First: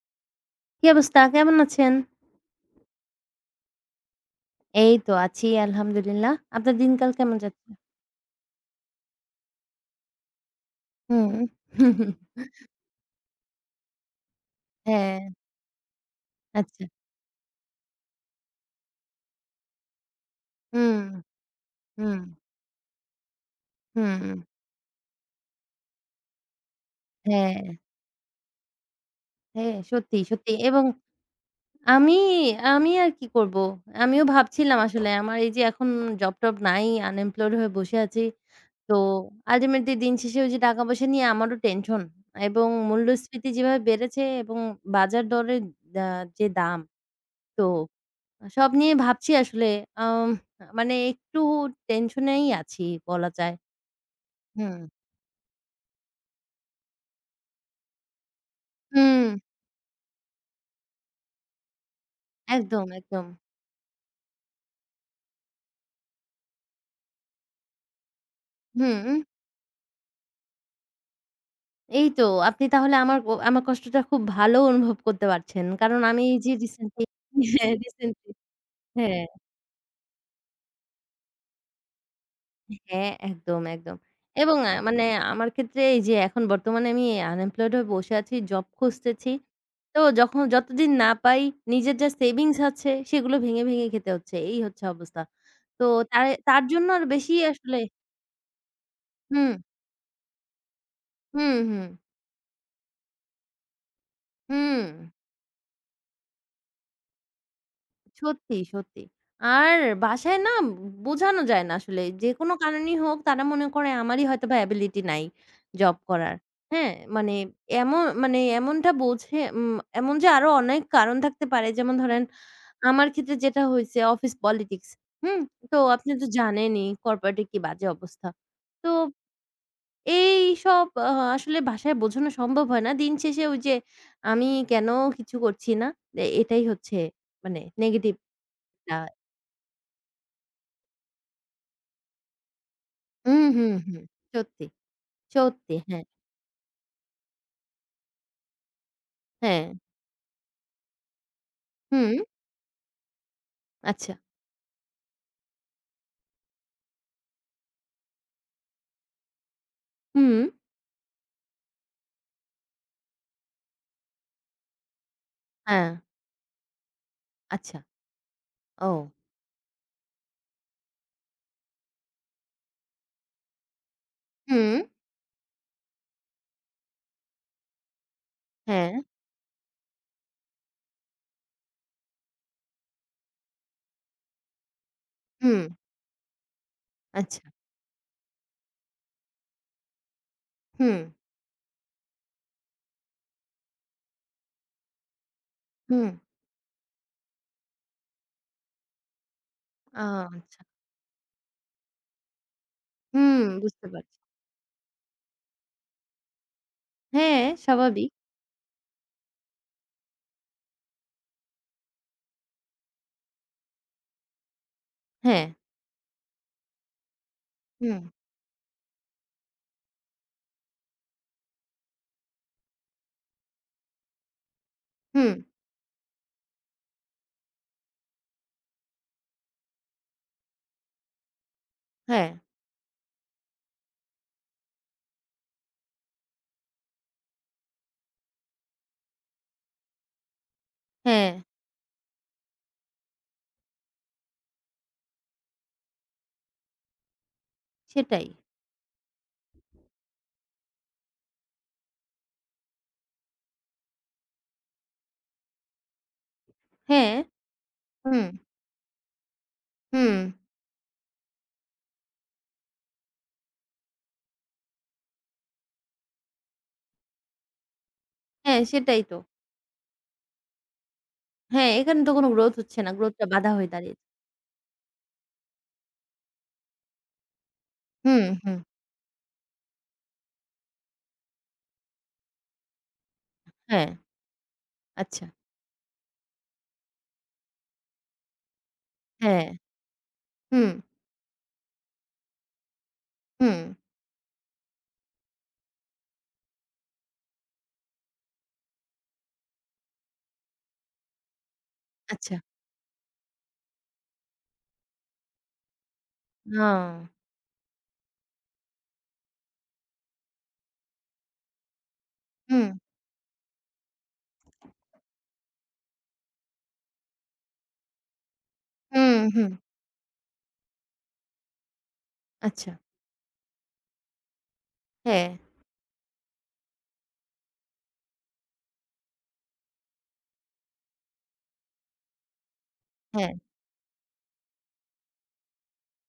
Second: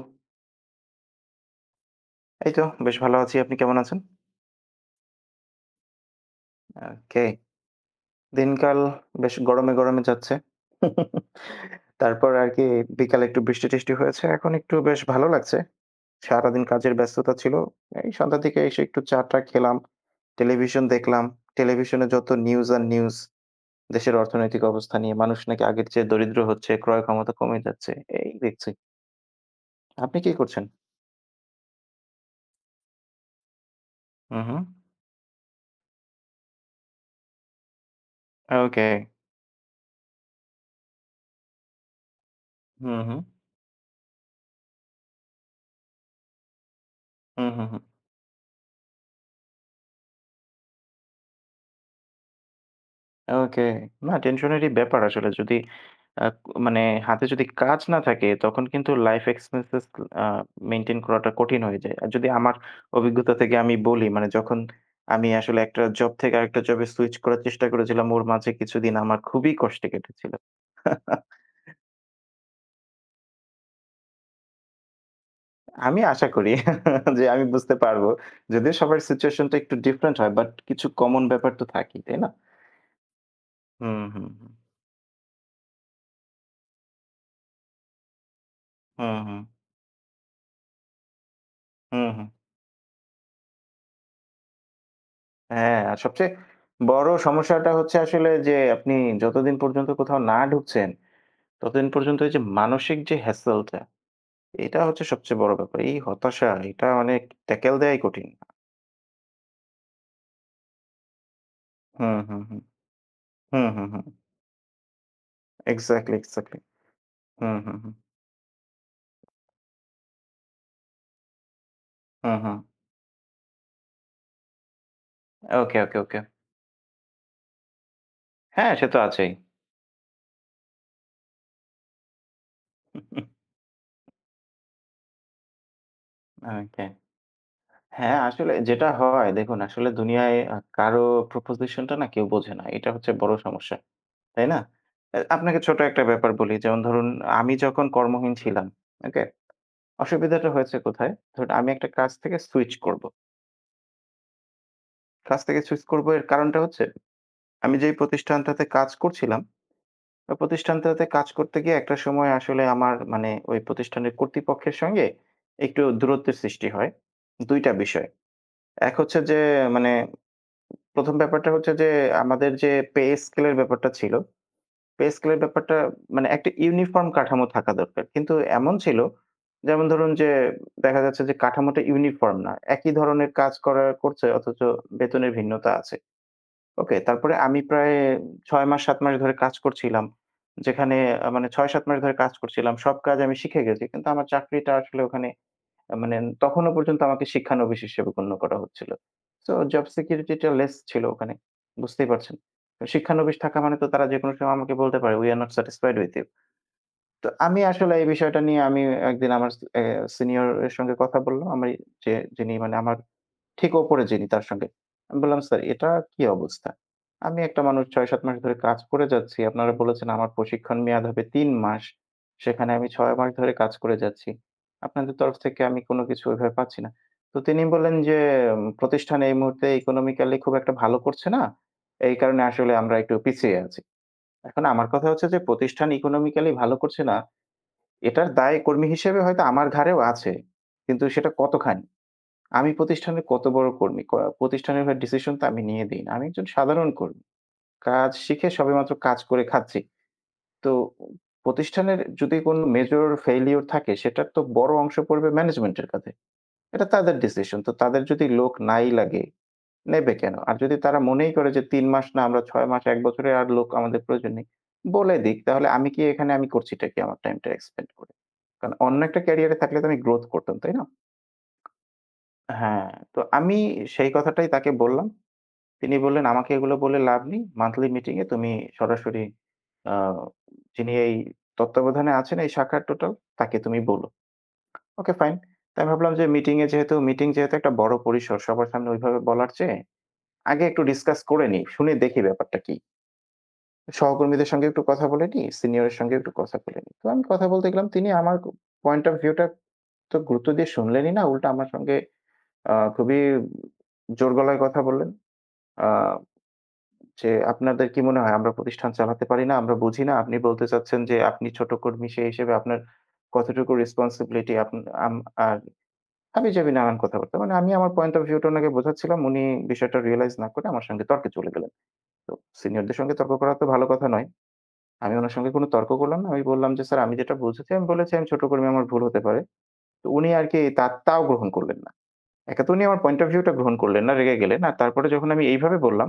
হুম। কী অবস্থা? কেমন আছেন? এই তো বেশ ভালো আছি। আপনি কেমন আছেন? এই তো আছি, আলহামদুলিল্লাহ। আপনার দিনকাল ওকে। কেমন যাচ্ছে? দিনকাল বেশ গরমে, গরমে যাচ্ছে। হুম। তারপর আরকি বিকালে একটু বৃষ্টি-টৃষ্টি হয়েছে। এখন একটু বেশ ভালো হ্যাঁ। লাগছে। সারাদিন আচ্ছা। কাজের ব্যস্ততা ছিল। এই সন্ধ্যার দিকে এসে, একটু চা-টা খেলাম। টেলিভিশন হুম। দেখলাম। টেলিভিশনে হুম। যত নিউজ আর নিউজ দেশের হুম। অর্থনৈতিক অবস্থা নিয়ে। মানুষ নাকি আগের চেয়ে দরিদ্র হচ্ছে, ক্রয় ক্ষমতা কমে হ্যাঁ। যাচ্ছে। এই দেখছি। হ্যাঁ। আপনি সত্যি, কি সত্যি করছেন? এবং আমি, আমি আর কি করব? আমিও হু, হুম। ভাবছিলাম আসলে, আমার এই যে এখন জব-টব নাই, আনএমপ্লয়েড হয়ে বসে আছি। তো, ওকে। আল্টিমেটলি দিন শেষে ওই যে টাকা-পয়সা নিয়ে আমারও টেনশন এবং হু, হুম। মূল্যস্ফীতি যেভাবে বেড়েছে এবং বাজার দরের যা যে দাম, হুম, তো হুম, হুম। সব নিয়ে ভাবছি আসলে, আম মানে একটু টেনশনেই আছি, বলা যায়। ওকে। না, টেনশনেরই হুম। ব্যাপার আসলে, যদি আ মানে হাতে যদি কাজ না থাকে, তখন কিন্তু লাইফ হুম। এক্সপেন্সেস আ মেইনটেইন করাটা কঠিন হয়ে যায়। আর, যদি আমার একদম, অভিজ্ঞতা একদম। থেকে আমি বলি, মানে যখন আমি আসলে একটা জব থেকে আরেকটা জবে সুইচ করার চেষ্টা করেছিলাম, ওর মাঝে কিছুদিন আমার হুম। খুবই কষ্টে কেটেছিল। এই তো, আপনি তাহলে আমার ব আমার কষ্টটা, খুব ভালো অনুভব করতে পারছেন। আমি কারণ, আমি আশা করি যে রিসেন্টলি যে, আমি হ্যাঁ, বুঝতে পারব। রিসেন্টলি যদিও সবার হ্যাঁ। সিচুয়েশনটা একটু ডিফারেন্ট হয়, বাট, কিছু কমন ব্যাপার তো থাকেই। তাই না? হ্যাঁ, একদম, একদম হুম, হুম। এবং আ মানে আমার ক্ষেত্রে এই যে এখন বর্তমানে আমি আনএমপ্লয়েড হয়ে বসে আছি, জব হুম, খুঁজতেছি। হুম। তো যখন যতদিন না পাই নিজের হুম, যা হুম। সেভিংস আছে সেগুলো ভেঙে, ভেঙে খেতে হচ্ছে। এই হচ্ছে অবস্থা। হ্যাঁ, তো, আর তায় সবচেয়ে তাঁর জন্য আর বড় বেশি সমস্যাটা আসলে হচ্ছে আসলে যে, আপনি যতদিন হুম। পর্যন্ত কোথাও না ঢুকছেন, হুম, ততদিন হুম। পর্যন্ত যে মানসিক যে হেসেলটা, এটা হচ্ছে হুম। সবচেয়ে বড় ব্যাপার। এই হতাশা এটা অনেক, ট্যাকল দেওয়াই কঠিন। সত্যি, সত্যি। আর, বাসায় না বোঝানো যায় না আসলে। হুম, হুম, যেকোনো হুম। কারণেই হোক, তারা মনে হুম, হুম, করে হুম। আমারই হয়তো এবিলিটি নাই, জব এক্সাক্টলি, করার। এক্সাক্টলি। হ্যাঁ? মানে, হুম, হুম, হুম। এমন মানে এমনটা বোঝে, উম এমন যে, আরো অনেক কারণ থাকতে পারে। যেমন ধরেন, হুম, হুম। আমার ক্ষেত্রে যেটা হইছে অফিস পলিটিক্স। হুম? তো ওকে, ওকে, আপনি ওকে। তো জানেনই, কর্পোরেট এর কি বাজে অবস্থা। হ্যাঁ, সে তো, তো আছেই। এইসব আ আসলে ভাষায় বোঝানো সম্ভব হয় না। দিন শেষে ওই যে, আমি কেন কিছু করছি না। এ এটাই ওকে। হচ্ছে মানে, নেগেটিভ হ্যাঁ, আসলে যেটা একটা হয়। দেখুন, আসলে দুনিয়ায় অ্যা কারো প্রপোজিশন টা না, কেউ বোঝে না। এটা হচ্ছে বড় হুম, সমস্যা। হুম। তাই না? সত্যি, অ্যা আপনাকে সত্যি। ছোট হ্যাঁ। একটা ব্যাপার বলি। যেমন ধরুন আমি যখন কর্মহীন ছিলাম, ওকে হ্যাঁ। অসুবিধাটা হয়েছে কোথায়? ধরুন, আমি একটা কাজ হুম। থেকে সুইচ করব। আচ্ছা। কাছ থেকে সুইচ করব এর কারণটা হচ্ছে আমি যেই প্রতিষ্ঠানটাতে কাজ করছিলাম। হুম। প্রতিষ্ঠানটাতে কাজ করতে গিয়ে একটা সময় আসলে আমার মানে ওই প্রতিষ্ঠানের কর্তৃপক্ষের সঙ্গে একটু হ্যাঁ। দূরত্বের সৃষ্টি হয়। ২ টা আচ্ছা। বিষয়ে। ১ ও! হচ্ছে যে মানে ১ম ব্যাপারটা হচ্ছে যে আমাদের যে পে স্কেল এর ব্যাপারটা ছিল হুম। পে স্কেল এর ব্যাপারটা মানে একটা ইউনিফর্ম কাঠামো থাকা দরকার। কিন্তু এমন হ্যাঁ। ছিল যেমন ধরুন যে দেখা যাচ্ছে যে কাঠামোটা ইউনিফর্ম না। একই ধরনের কাজ করার করছে অথচ বেতনের হুম। ভিন্নতা আছে। ওকে? তারপরে আচ্ছা। আমি প্রায় ৬ মাস ৭ মাস ধরে কাজ করছিলাম। যেখানে হুম। আ মানে ৬, ৭ মাস ধরে কাজ করছিলাম। সব কাজ আমি শিখে গেছি। কিন্তু আমার চাকরিটা আসলে ওখানে আ মানে হুম। তখনও পর্যন্ত আমাকে শিক্ষানবিশ হিসেবে গণ্য করা হচ্ছিল। সো জব ও! সিকিউরিটি টা আচ্ছা। লেস ছিল ওখানে। বুঝতেই পারছেন। শিক্ষানবিশ হুম, থাকা মানে তো বুঝতে তারা পারছি। যেকোনো সময় আমাকে বলতে পারে "we are not satisfied with you." তো হ্যাঁ, আমি আসলে এই স্বাভাবিক। বিষয়টা নিয়ে আমি একদিন আমার স আ সিনিয়রের সঙ্গে কথা বললাম। আমি যে যিনি মানে আমার ঠিক উপরে যিনি তার সঙ্গে। আমি বললাম হ্যাঁ। "স্যার এটা কি অবস্থা? আমি একটা মানুষ হুম। ৬, ৭ মাস ধরে কাজ করে যাচ্ছি। আপনারা বলেছেন আমার প্রশিক্ষণ মেয়াদ হবে ৩ মাস। সেখানে আমি ৬ মাস ধরে কাজ করে যাচ্ছি। আপনাদের তরফ হুম। থেকে আমি কোন কিছু ওইভাবে পাচ্ছি না।" তো তিনি বললেন যে, "প্রতিষ্ঠান এই মুহূর্তে ইকোনমিক্যালি খুব একটা ভালো করছে না। এই হ্যাঁ। কারণে আসলে আমরা একটু পিছিয়ে আছি।" এখন আমার কথা হচ্ছে যে প্রতিষ্ঠান ইকোনমিক্যালি ভালো করছে না। এটার দায় কর্মী হিসেবে হয়তো আমার ঘাড়েও আছে। কিন্তু সেটা হ্যাঁ। কতখানি? আমি প্রতিষ্ঠানের কত বড় কর্মী? ক প্রতিষ্ঠানের ডিসিশন তো আমি নিয়ে দেই না। আমি একজন সাধারণ কর্মী। কাজ সেটাই। শিখে সবেমাত্র কাজ করে খাচ্ছি। তো প্রতিষ্ঠানের যদি কোনো মেজর ফেইলিউর থাকে সেটার তো বড় অংশ পড়বে ম্যানেজমেন্ট এর কাধে। এটা হ্যাঁ। তাদের ডিসিশন, তো তাদের হুম। যদি লোক নাই লাগে, নেবে হুম। কেন? আর যদি তারা মনেই করে যে ৩ মাস না আমরা ৬ মাস, ১ বছরে আর লোক আমাদের প্রয়োজন নেই, বলে দিক। তাহলে আমি কি এখানে আমি করছিটা কি আমার টাইমটা এক্সপেন্ড করে? হ্যাঁ, কারণ অন্য সেটাই তো। একটা ক্যারিয়ারে থাকলে তো আমি গ্রোথ করতাম, তাই না? হ্যাঁ, এখানে তো কোনো গ্রোথ হচ্ছে হ্যাঁ, না। গ্রোথ তো টা বাধা আমি হয়ে দাঁড়িয়ে সেই কথাটাই তাকে বললাম। তিনি বললেন, "আমাকে এগুলো বলে লাভ নেই। মান্থলি মিটিং হুম, এ তুমি হুম। সরাসরি আ যিনি এই তত্ত্বাবধানে আছেন এই শাখার টোটাল, তাকে তুমি হ্যাঁ। বলো।" ওকে আচ্ছা। ফাইন। তাই আমি ভাবলাম যে মিটিং এ যেহেতু মিটিং যেহেতু একটা বড় পরিসর, সবার সামনে ওইভাবে হ্যাঁ। বলার চেয়ে আগে একটু হুম। ডিসকাস করে নিই। শুনে দেখি ব্যাপারটা কি? হুম। সহকর্মীদের সঙ্গে একটু কথা বলে নি। সিনিয়রের সঙ্গে একটু কথা বলে নিই। তো আমি কথা বলতে গেলাম। তিনি আমার ক পয়েন্ট অফ ভিউ টা তো গুরুত্ব দিয়ে শুনলেনই না। উল্টা আমার সঙ্গে আচ্ছা। আ খুবই জোর গলায় কথা বললেন। আ ও। যে আপনাদের কি মনে হয় আমরা প্রতিষ্ঠান চালাতে পারি না, আমরা বুঝি না। আপনি বলতে চাচ্ছেন যে আপনি ছোট কর্মী সেই হিসেবে আপনার হুম। কতটুকু রেসপনসিবিলিটি আপ আম আর হাবি-জাবি নানান কথা বার্তা। মানে আমি আমার পয়েন্ট অফ ভিউ টা ওনাকে হুম, বোঝাচ্ছিলাম উনি হুম। বিষয়টা রিয়ালাইজ না করে আমার সঙ্গে তর্কে চলে গেলেন। তো আচ্ছা। সিনিয়রদের সঙ্গে তর্ক করা তো ভালো কথা নয়। আমি হ্যাঁ। ওনার সঙ্গে কোনো তর্ক করলাম না। আমি বললাম যে স্যার আমি যেটা বুঝেছি, আমি বলেছি আমি ছোট কর্মী আমার ভুল হতে পারে। তো উনি আরকি তা তাও গ্রহণ করলেন না। এক তো উনি আমার পয়েন্ট অফ হ্যাঁ। ভিউ টা গ্রহণ করলেন না রেগে গেলেন। আর তারপরে যখন আমি এইভাবে বললাম,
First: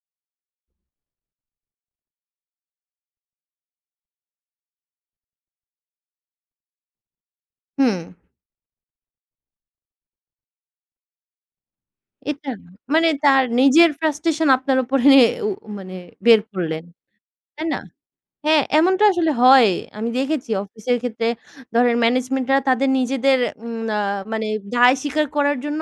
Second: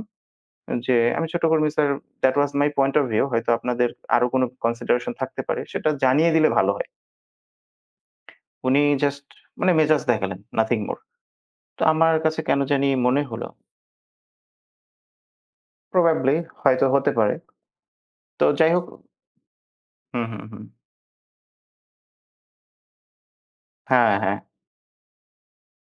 যে আমি ছোট কর্মী sir that was my point of view হয়তো আপনাদের আরো কোন কনসিডারেশন থাকতে পারে সেটা জানিয়ে দিলে ভালো হয়। হুম। উনি জাস্ট মানে মেজাজ দেখালেন nothing more। তো আমার কাছে এটা কেন না। জানি মানে মনে হল তার নিজের ফ্রাস্ট্রেশন আপনার উপরে উ মানে প্রবাবলি বের করলেন। হয়তো হতে পারে। তাই না? তো হ্যাঁ, যাই হোক এমনটা আসলে হয়। আমি হুম, হুম, দেখেছি হুম। অফিস এর ক্ষেত্রে ধরেন ম্যানেজমেন্ট রা তাদের নিজেদের উম আ হ্যাঁ, হ্যাঁ। মানে দায় স্বীকার করার জন্য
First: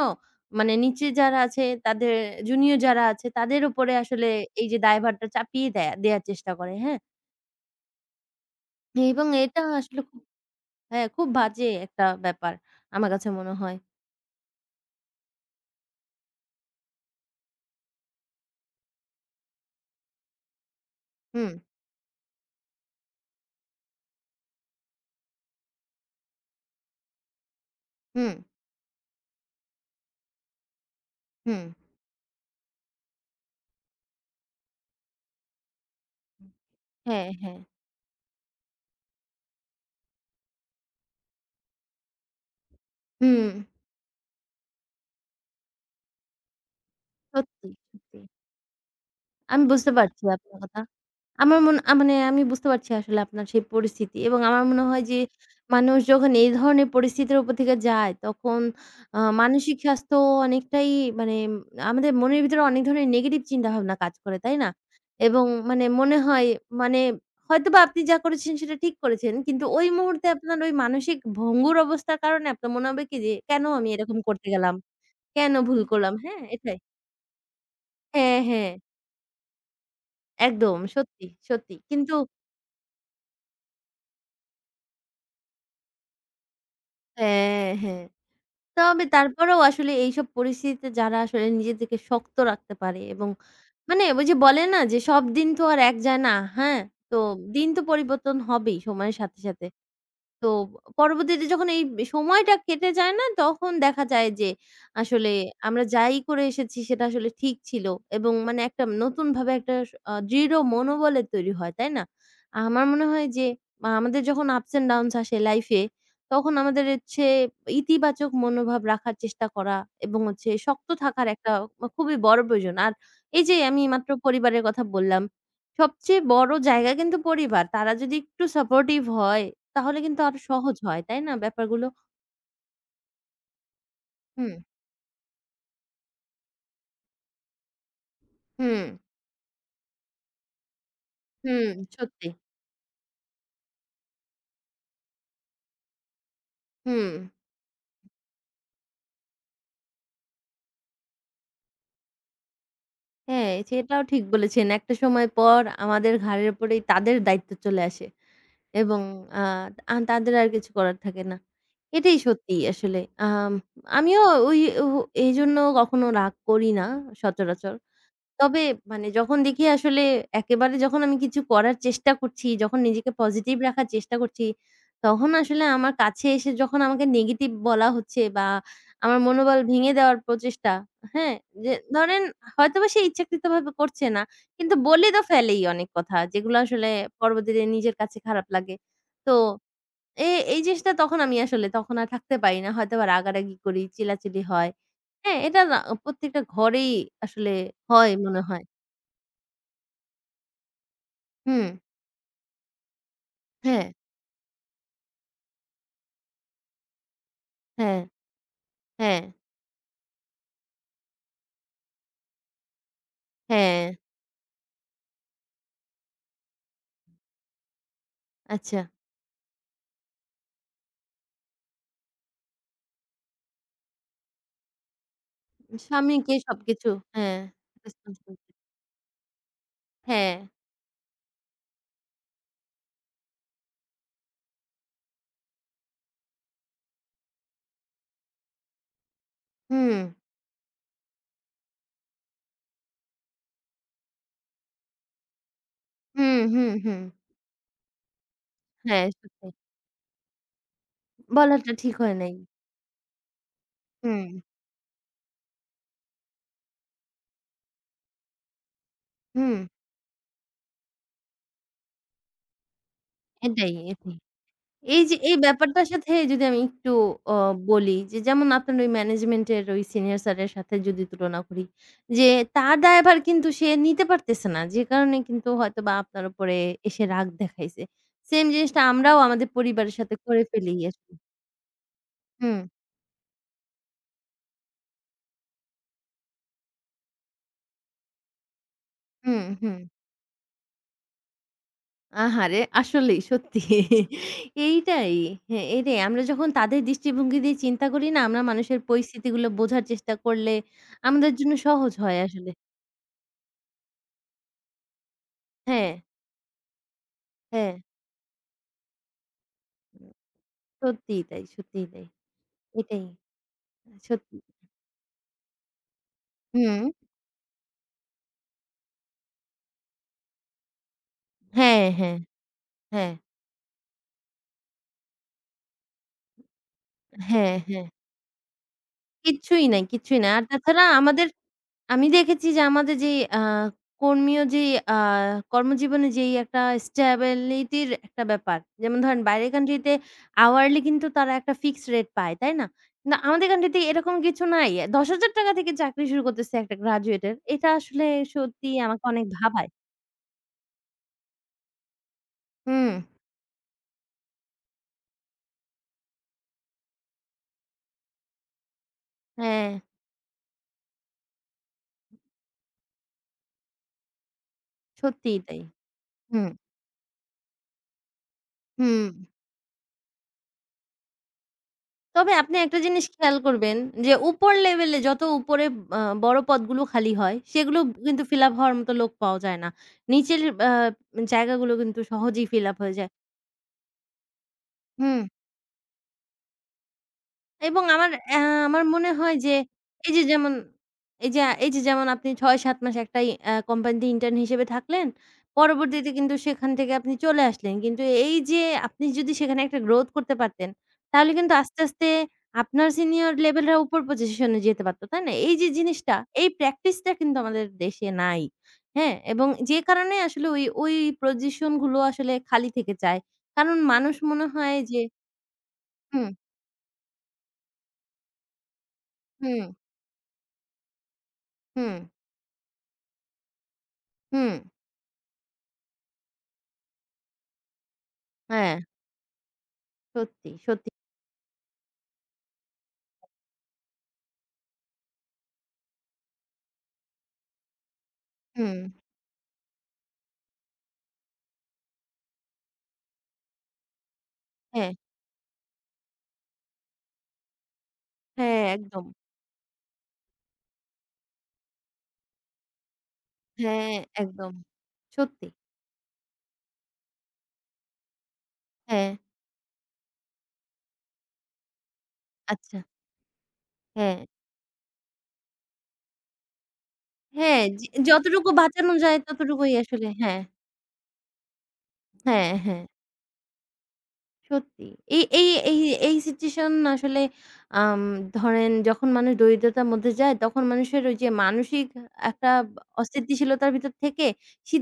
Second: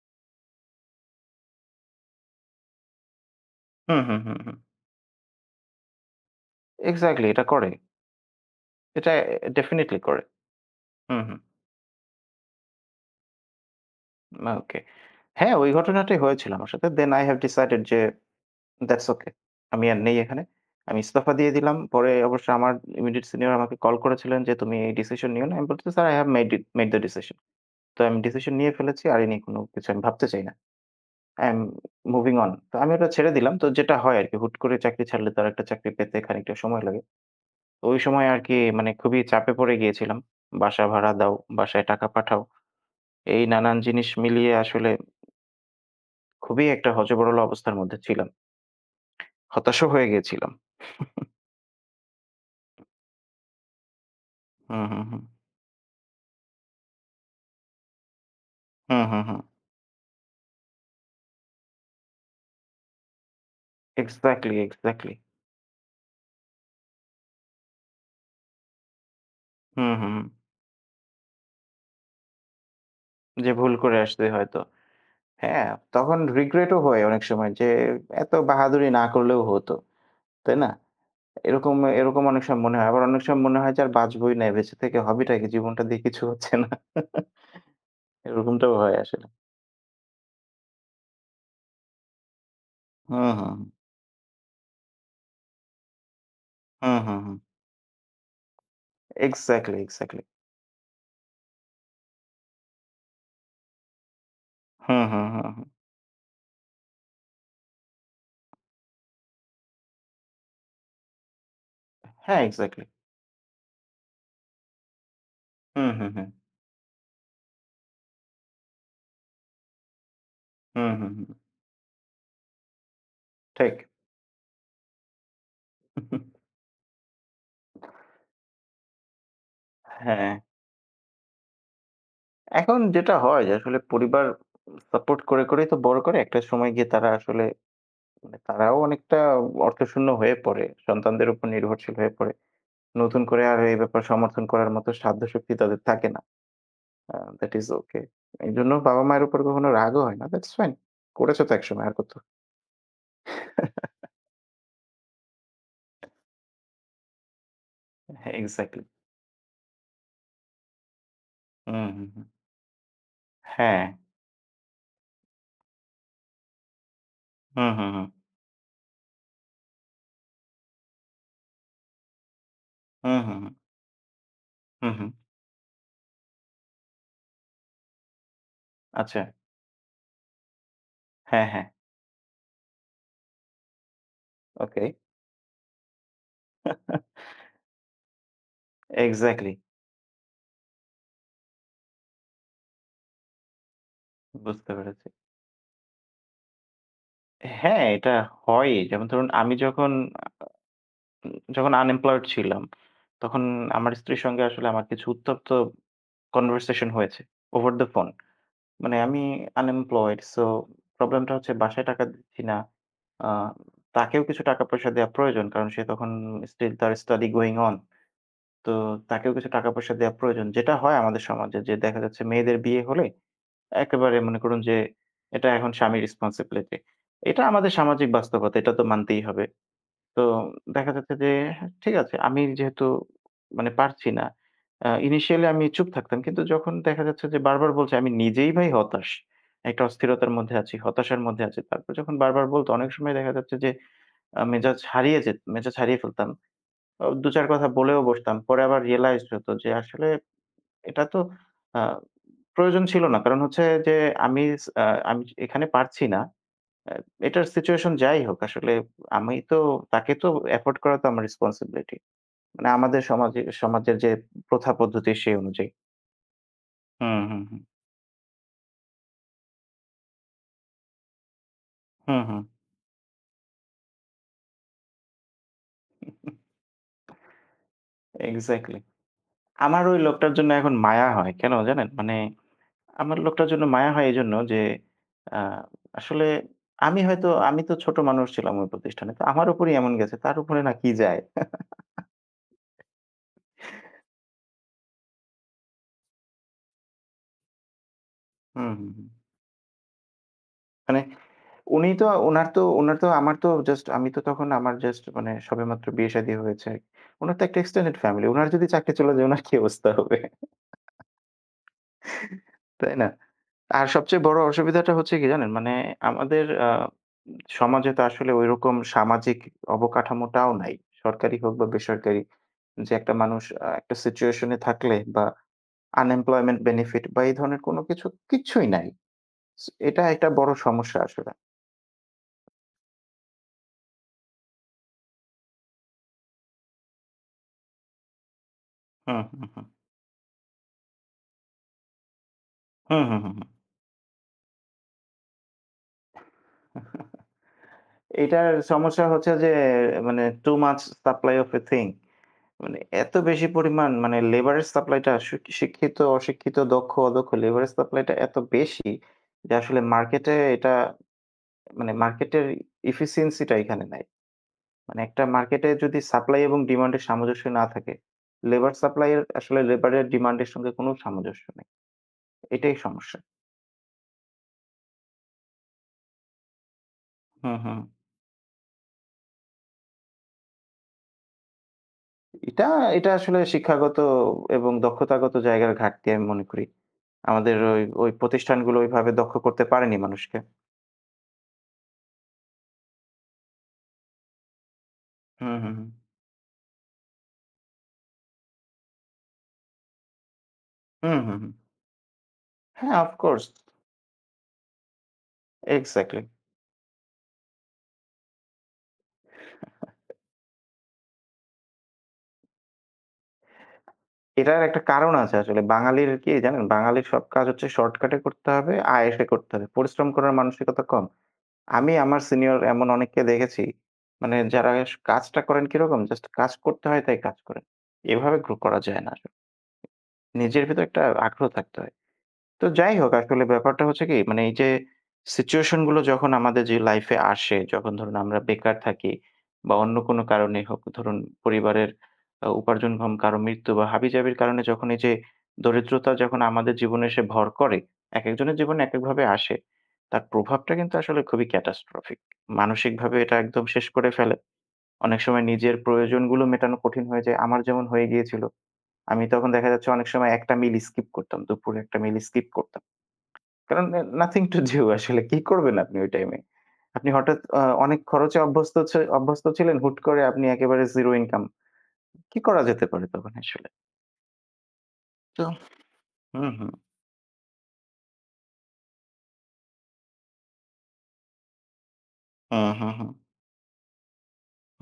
মানে নিচে যারা আছে তাদের জুনিয়র যারা আছে তাদের উপরে হুম, হুম, আসলে হুম, হুম। এই যে দায়ভারটা চাপিয়ে দেয়া দেয়ার চেষ্টা করে। হ্যাঁ। এক্সাক্টলি এটা করে। হ্যা, এটা এ এবং এটা ডেফিনিটলি আসলে করে। খুব হ্যাঁ হুম, খুব হুম। বাজে একটা ব্যাপার আমার কাছে মনে হয়। না ওকে। হ্যাঁ ওই ঘটনাটাই হয়েছিল আমার সাথে। then I have decided যে that's okay আমি আর নেই এখানে। আমি ইস্তফা দিয়ে হুম। দিলাম। পরে অবশ্য আমার ইমিডিয়েট সিনিয়র আমাকে কল করেছিলেন যে তুমি এই ডিসিশন নিও না। আমি বলছি Sir I have made made the decision তো আমি হুম। ডিসিশন নিয়ে ফেলেছি। আর এ নিয়ে কোন কিছু আমি ভাবতে চাই না। I am hmm. moving on তো আমি ওটা ছেড়ে দিলাম। তো যেটা হয় আরকি হুট করে চাকরি ছাড়লে তো আরেকটা চাকরি পেতে খানিকটা সময় লাগে। হ্যাঁ, হ্যাঁ। ওই সময় আর কি মানে খুবই চাপে পড়ে গিয়েছিলাম। বাসা ভাড়া দাও, বাসায় টাকা পাঠাও। এই হুম। নানান জিনিস মিলিয়ে আসলে খুবই একটা হযবরল সত্যি। অবস্থার মধ্যে [unintelligible] ছিলাম। আমি হতাশও বুঝতে হয়ে পারছি আপনার গিয়েছিলাম। কথা। আমার মনে মানে আমি বুঝতে পারছি আসলে আপনার সেই পরিস্থিতি এবং আমার হুম, মনে হুম, হয় যে হুম। মানুষ যখন এই ধরনের পরিস্থিতির উপর থেকে যায় তখন হুম, আ হুম, হুম। মানসিক স্বাস্থ্য অনেকটাই মানে আমাদের মনের ভিতরে অনেক ধরনের নেগেটিভ চিন্তাভাবনা কাজ করে। এক্সাক্টলি, তাই না? এক্সাক্টলি। এবং মানে মনে হয় মানে, হয়তোবা আপনি যা করেছেন সেটা ঠিক করেছেন। কিন্তু ওই হুম, হুম। মুহূর্তে আপনার ওই মানসিক ভঙ্গুর অবস্থার কারণে আপনার মনে হবে কি যে, যে কেন ভুল আমি করে এরকম আসছে করতে হয়তো। গেলাম, কেন হ্যাঁ, ভুল করলাম, তখন হ্যাঁ? রিগ্রেটও এটাই। হয় অনেক সময় যে এত হ্যাঁ, হ্যাঁ। বাহাদুরি না করলেও হত। তাই না? একদম সত্যি, এরকম, সত্যি, কিন্তু এরকম অনেক সময় মনে হয়। আবার অনেক সময় মনে হয় যে আর বাঁচবইনা। এ বেঁচে থেকে হবেটা কি? জীবনটা দিয়ে কিছু হচ্ছে না। হ্যাঁ, হ্যাঁ। এরকমটাও হয় তবে আসলে। তারপরেও আসলে এইসব পরিস্থিতিতে যারা আসলে নিজেদেরকে শক্ত রাখতে পারে হুম, এবং হুম। মানে, ঐ যে বলে না? যে সব দিন তো আর এক যায় না, হ্যাঁ? হুম, তো হুম, হুম। দিন তো পরিবর্তন হবেই সময়ের সাথে সাথে। Exactly, exactly. তো পরবর্তীতে যখন এই সময়টা কেটে যায় না, তখন দেখা যায় যে হুম, হুম, আসলে হুম, হুম। আমরা যাই করে এসেছি সেটা আসলে ঠিক ছিল এবং মানে একটা নতুনভাবে একটা আ দৃঢ় মনোবলের তৈরি হয়। তাই না? হ্যাঁ এক্সাক্টলি। আমার মনে হয় যে আ আমাদের যখন Ups and downs আসে হু, লাইফে হু, হু। তখন আমাদের হচ্ছে ইতিবাচক মনোভাব রাখার চেষ্টা করা এবং হচ্ছে হু, শক্ত হু, থাকার হু। একটা খুবই বড়ো প্রয়োজন আর এই যে আমি ঠিক। মাত্র পরিবারের কথা বললাম, সবচেয়ে বড় জায়গা কিন্তু পরিবার। তারা যদি একটু সাপোর্টিভ হয় তাহলে কিন্তু হ্যাঁ। আরো সহজ হয় তাই না ব্যাপারগুলো? এখন যেটা হয় যে আসলে পরিবার, হুম। সাপোর্ট করে করেই তো বড় করে। একটা সময় গিয়ে তারা আসলে, মানে তারাও হুম। অনেকটা অর্থশূন্য হয়ে পড়ে। সন্তানদের উপর হুম নির্ভরশীল হয়ে সত্যি। পড়ে। নতুন করে আর এ ব্যাপারে সমর্থন করার মত সাধ্যশক্তি তাদের থাকে না। আ হুম। That is okay. এইজন্য বাবা-মায়ের উপর কখনো রাগও হয় না। That's fine. করেছ তো একসময়। আর কত? হ্যাঁ সেটাও ঠিক বলেছেন। একটা সময় পর আমাদের ঘাড়ের উপরেই তাদের দায়িত্ব চলে আসে। হ্যাঁ এক্সাক্টলি। এবং আ আন তাদের আর কিছু করার থাকে না। উ হু, এটাই হু। সত্যি আসলে। আম হ্যাঁ। আমিও ওই ও এইজন্য কখনো রাগ করি না হু, সচরাচর। হু, হু। তবে মানে যখন দেখি আসলে একেবারে যখন আমি কিছু করার চেষ্টা করছি, যখন হু, নিজেকে হু, পজিটিভ হু। রাখার চেষ্টা করছি, হু, হু। তখন আসলে আমার কাছে এসে যখন আমাকে নেগেটিভ বলা হচ্ছে, বা আমার আচ্ছা। মনোবল ভেঙে দেওয়ার প্রচেষ্টা। হ্যাঁ? হ্যাঁ, হ্যাঁ। যে ধরেন, হয়তোবা সে ইচ্ছাকৃত ভাবে করছে না। কিন্তু ওকে। বলে তো ফেলেই অনেক কথা। যেগুলা আসলে পরবর্তীতে নিজের কাছে খারাপ লাগে। তো, এক্সাক্টলি। এ এই জিনিসটা তখন আমি আসলে তখন আর থাকতে পারি না। হয়তো আবার রাগারাগি করি, চিল্লাচিলি হয়। বুঝতে পেরেছি। হ্যাঁ? এটা না প্রত্যেকটা ঘরেই আসলে হ্যাঁ, এটা হয় মনে হয়। হয়ই। যেমন ধরুন আমি যখন, যখন হুম। আনএমপ্লয়েড ছিলাম। তখন হ্যাঁ। আমার স্ত্রীর সঙ্গে আসলে আমার কিছু উত্তপ্ত কনভারসেশন হয়েছে। ওভার দ্যা হ্যাঁ। ফোন। মানে হ্যাঁ। আমি আনএমপ্লয়েড সো প্রবলেম টা হচ্ছে বাসায় টাকা দিচ্ছি না। আ হ্যাঁ। তাকেও কিছু টাকা-পয়সা দেয়া প্রয়োজন কারণ, সে তখন স্টিল তার study going on তো, আচ্ছা। তাকেও কিছু টাকা-পয়সা দেয়া প্রয়োজন যেটা হয় আমাদের সমাজে। যে দেখা যাচ্ছে মেয়েদের বিয়ে হলে একেবারে মনে করুন যে, এটা এখন স্বামীর স্বামীকে রেসপনসিবিলিটি। সবকিছু। হ্যাঁ, এটা আমাদের সামাজিক রেসপন্সিবল। বাস্তবতা, এটা তো মানতেই হবে। তো, হ্যাঁ। দেখা যাচ্ছে যে হ্যাঁ ঠিক আছে আমি যেহেতু মানে পারছি না। আ ইনিশিয়ালী আমি চুপ থাকতাম, কিন্তু যখন দেখা যাচ্ছে যে বারবার বলছে আমি নিজেই ভাই হতাশ। একটা হুউম। অস্থিরতার মধ্যে আছি, হতাশার মধ্যে আছি। তারপর যখন বারবার বলতো অনেক সময় দেখা যাচ্ছে যে, আ মেজাজ হারিয়ে যেত মেজাজ হারিয়ে হু, ফেলতাম। হু, হু। ২ ৪ কথা বলেও বসতাম। পরে আবার হ্যাঁ, রিয়ালাইজড সত্য। হতো যে আসলে এটা তো বলাটা আ ঠিক হয় নাই। প্রয়োজন ছিল না। কারণ হচ্ছে যে হুম। আমি স অ্যা আমি এখানে পারছি না। অ্যা এটার সিচুয়েশন যাই হোক আসলে আমি তো হুম। তাকে তো এফোর্ড করা তো আমার রেসপনসিবিলিটি। মানে আমাদের সমাজে এটাই, সমাজের যে এটাই। প্রথা এই পদ্ধতি যে এই সেই অনুযায়ী। ব্যাপারটার সাথে যদি আমি একটু হু, অ হু, হু। বলি যে, যেমন আপনার ওই ম্যানেজমেন্ট এর ওই সিনিয়র স্যার এর সাথে যদি তুলনা করি। হুম, যে হুম। তার দায়ভার কিন্তু সে নিতে পারতেছে না। যে কারণে কিন্তু হয়তোবা আপনার উপরে এসে রাগ দেখাইছে। সেম এক্সাক্টলি জিনিসটা আমরাও আমাদের আমার ঐ পরিবারের সাথে লোকটার করে জন্য ফেলি এখন মায়া আরকি। হয়। কেন জানেন? মানে হুম। আমার লোকটার জন্য মায়া হয় এইজন্য যে আ আসলে আমি হয়তো, আমি তো ছোট মানুষ ছিলাম ওই প্রতিষ্ঠানে। তো হুম, আমার উপরেই হুম। এমন গেছে তার উপরে না কি যায়? আহারে! আসলেই সত্যি, এইটাই, হ্যাঁ এইটাই, আমরা যখন তাদের দৃষ্টিভঙ্গি দিয়ে চিন্তা করি না? আমরা হু, মানুষের হু, হু। পরিস্থিতিগুলো বোঝার চেষ্টা করলে, মানে, আমাদের জন্য উনি সহজ তো, হয় ওনার আসলে। তো ওনার তো, আমার তো জাস্ট আমি তো তখন আমার জাস্ট মানে সবে মাত্র হ্যাঁ। বিয়ে-শাদী হয়েছে আরকি। ওনার তো একটা হ্যাঁ। Extended family. ওনার যদি চাকরী চলে যায় ওনার কি অবস্থা হবে? সত্যিই তাই, সত্যিই তাই। তাই এটাই। না? আর সবচেয়ে সত্যি। বড় অসুবিধাটা হচ্ছে কি জানেন? মানে আমাদের আ হুম। সমাজে তো আসলে ঐরকম সামাজিক অবকাঠামোটাও নাই। সরকারি হোক বা হ্যাঁ, হ্যাঁ। বেসরকারি, যে একটা হ্যাঁ। মানুষ আ একটা সিচুয়েশন এ থাকলে বা unemployment benefit বা এই হ্যাঁ, ধরনের কোন হ্যাঁ। কিছু কিচ্ছুই নাই। কিচ্ছুই সো নাই, এটা কিচ্ছুই একটা নাই। আর বড় তাছাড়া সমস্যা আমাদের আসলে। আমি দেখেছি যে আমাদের যেই আ কর্মী যেই আ কর্মজীবনে যেই একটা স্ট্যাবিলিটি র একটা ব্যাপার। যেমন হু, ধরেন হু, বাইরের হু। কান্ট্রি তে আওয়ারলি কিন্তু তারা একটা ফিক্সড রেট পায়। তাই না? হু, হু, না হু, আমাদের হু। কান্ট্রি তে এরকম কিছু নাই। ৳১০০০০ থেকে চাকরি শুরু করতেছে একটা গ্র্যাজুয়েটর। এটা আসলে এটার সত্যিই আমাকে সমস্যা অনেক হচ্ছে যে ভাবায়। মানে too much supply of a thing মানে হুম। এত বেশি পরিমাণ মানে লেবার এর সাপ্লাইটা আশু কি শিক্ষিত অশিক্ষিত দক্ষ অদক্ষ লেবার এর সাপ্লাই টা এত বেশি। যে হ্যাঁ। আসলে মার্কেটে এটা, মানে মার্কেটের effeciency টা এখানে নাই। মানে একটা সত্যিই তাই। মার্কেটে যদি সাপ্লাই হুম। এবং ডিমান্ড এর সামঞ্জস্য না থাকে, লেবার সাপ্লাই হুম। আসলে লেবারের ডিমান্ড এর সঙ্গে কোন সামঞ্জস্য নেই। তবে আপনি এটাই একটা জিনিস সমস্যা। খেয়াল করবেন, যে উপর লেভেল এ যত উপরে আ বড় পদগুলো খালি হয়। হুম, হুম। সেগুলো কিন্তু ফিল আপ হওয়ার মত লোক পাওয়া যায় না। নিচের আ জায়গাগুলো কিন্তু সহজেই এটা, ফিল আপ হয়ে যায়। এটা আসলে শিক্ষাগত এবং হুম। দক্ষতাগত জায়গার ঘাটতি আমি মনে করি। আমাদের ওই, এবং আমার, ওই অ্যা প্রতিষ্ঠানগুলো আমার মনে ঐভাবে দক্ষ হয় যে, করতে পারেনি এই যে মানুষকে। যেমন, এই যে এই যে যেমন আপনি ৬ ৭ মাস একটাই আ কোম্পানিতে ইন্টার্ন হিসেবে থাকলেন। হুম, হুম, হুম। পরবর্তীতে কিন্তু সেখান থেকে আপনি চলে আসলেন। কিন্তু এই যে আপনি যদি সেখানে একটা গ্রোথ করতে পারতেন, হুম, তাহলে হুম, হুম। কিন্তু আস্তে, আস্তে আপনার হ্যাঁ, ওফ সিনিয়র কোর্স। লেভেল রা উপর পজিশনে যেতে পারত। তাই না? এই যে জিনিসটা এক্সাক্টলি। এই প্র্যাকটিস টা কিন্তু আমাদের দেশে নাই। হ্যাঁ? এবং যে কারণে আসলে ওই, ওই পজিশন গুলো আসলে খালি থেকে চায়। কারণ মানুষ মনে এটার হয় একটা যে কারণ আছে আসলে। বাঙালির হুম। কি জানেন? বাঙালির সব কাজ হচ্ছে শর্টকাটে করতে হবে, আয়েশে করতে হবে। হুম। পরিশ্রম করার মানসিকতা কম। আমি হুম। আমার সিনিয়র এমন অনেককে দেখেছি, মানে হুম। যারা কাজটা করেন কিরকম জাস্ট কাজ করতে হয় তাই কাজ করেন। এভাবে করে হ্যাঁ। করা যায় না। সত্যি, নিজের ভেতর সত্যি। একটা আগ্রহ থাকতে হয়। তো যাই হোক আসলে ব্যাপারটা হচ্ছে কি মানে এই যে, সিচুয়েশন গুলো যখন আমাদের যে লাইফে আসে, যখন ধরুন আমরা হুম। বেকার থাকি। বা অন্য কোনো কারণেই হোক ধরুন, পরিবারের আ উপার্জন ক্ষম কারো মৃত্যু বা হাবিজাবির কারণে যখন হ্যাঁ। এই যে, দরিদ্রতা যখন আমাদের জীবনে এসে ভর করে, একেক জনের হ্যাঁ, জীবনে একদম। একেকভাবে আসে। তার প্রভাবটা কিন্তু আসলে খুবই catastrophic মানসিকভাবে এটা একদম শেষ হ্যাঁ, করে ফেলে। একদম। অনেক সময় সত্যি। নিজের প্রয়োজনগুলো মেটানো কঠিন হয়ে যায়। আমার যেমন হয়ে গিয়েছিল। হ্যাঁ। আমি তখন দেখা যাচ্ছে অনেক সময় একটা মিল স্কিপ করতাম। দুপুরে একটা মিল স্কিপ আচ্ছা। করতাম। কারণ হ্যাঁ। নথিং টু ডু আসলে কি করবেন আপনি ওই টাইমে। আপনি হঠাৎ হ্যাঁ, অ জি অনেক খরচে যতটুকু অভ্যস্ত বাঁচানো ছ যায় অভ্যস্ত ততটুকুই ছিলেন। হুট আসলে, করে হ্যাঁ। আপনি একেবারে জিরো ইনকাই। কি হ্যাঁ, করা হ্যাঁ। যেতে পারে তখন আসলে? সত্যি। এই তো এই এই এই, হুম, সিচুয়েশন হুম। আসলে আম ধরেন যখন মানুষ দরিদ্রতার মধ্যে যায় তখন মানুষের ওইযে মানসিক একটা হু, হু, হু। অস্থিতিশীলতার ভিতর থেকে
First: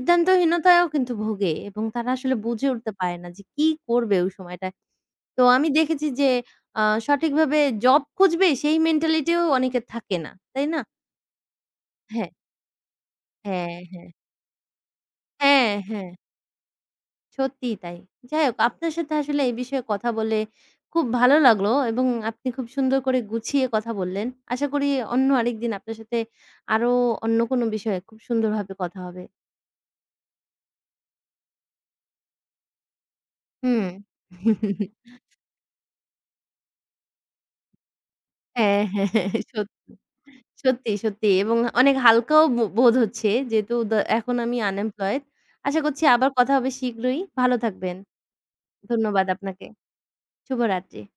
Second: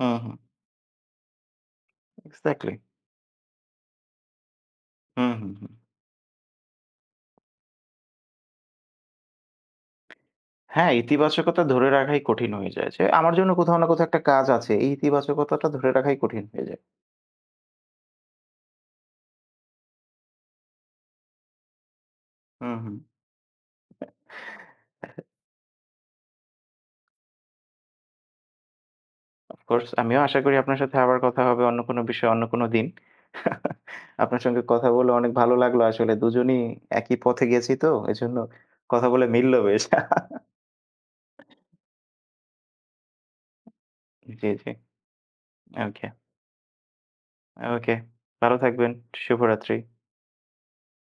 হুম, হুম। কিন্তু ভোগে। এবং তারা আসলে বুঝে এক্সাক্টলি। উঠতে পারে না যে কি করবে ওই সময়টায়। হুম, তো হুম, আমি হুম। দেখেছি যে আ সঠিকভাবে জব খুঁজবে সেই মেন্টালিটি ও অনেকের থাকে না। তাই না? হ্যাঁ, ইতিবাচকতা ধরে রাখাই হ্যাঁ। কঠিন হয়ে যায়। যে আমার জন্য হ্যাঁ, কোথাও না কোথাও হ্যাঁ। একটা কাজ আছে। এই ইতিবাচকতাটা হ্যাঁ, ধরে রাখাই হ্যাঁ। কঠিন হয়ে যায়। সত্যিই তাই। যাই হোক আপনার সাথে আসলে এই বিষয়ে কথা বলে খুব ভালো লাগলো এবং আপনি খুব হুম, হুম। সুন্দর করে গুছিয়ে কথা বললেন। আশা করি অ্যা অন্য আরেকদিন আপনার সাথে আরো অন্য কোন বিষয়ে খুব সুন্দরভাবে কথা হবে। অফ কোর্স আমিও আশা করি আপনার সাথে আবার কথা হবে, অন্য কোন বিষয়ে, অন্য কোন দিন। হুম। আপনার সঙ্গে কথা বলে অনেক ভালো লাগলো আসলে। দুজনেই একই পথে গেছি তো। এজন্য হ্যাঁ, হ্যাঁ, কথা বলে মিলল বেশ। সত্যি, সত্যি, সত্যি এবং অনেক হালকাও বো বোধ হচ্ছে। যেহেতু দ এখন জ্বী, আমি জ্বী। আনএমপ্লয়েড আশা করছি ওকে। আবার কথা হবে শীঘ্রই। ভালো ওকে থাকবেন। ভালো থাকবেন। ধন্যবাদ আপনাকে। শুভরাত্রি। শুভরাত্রি।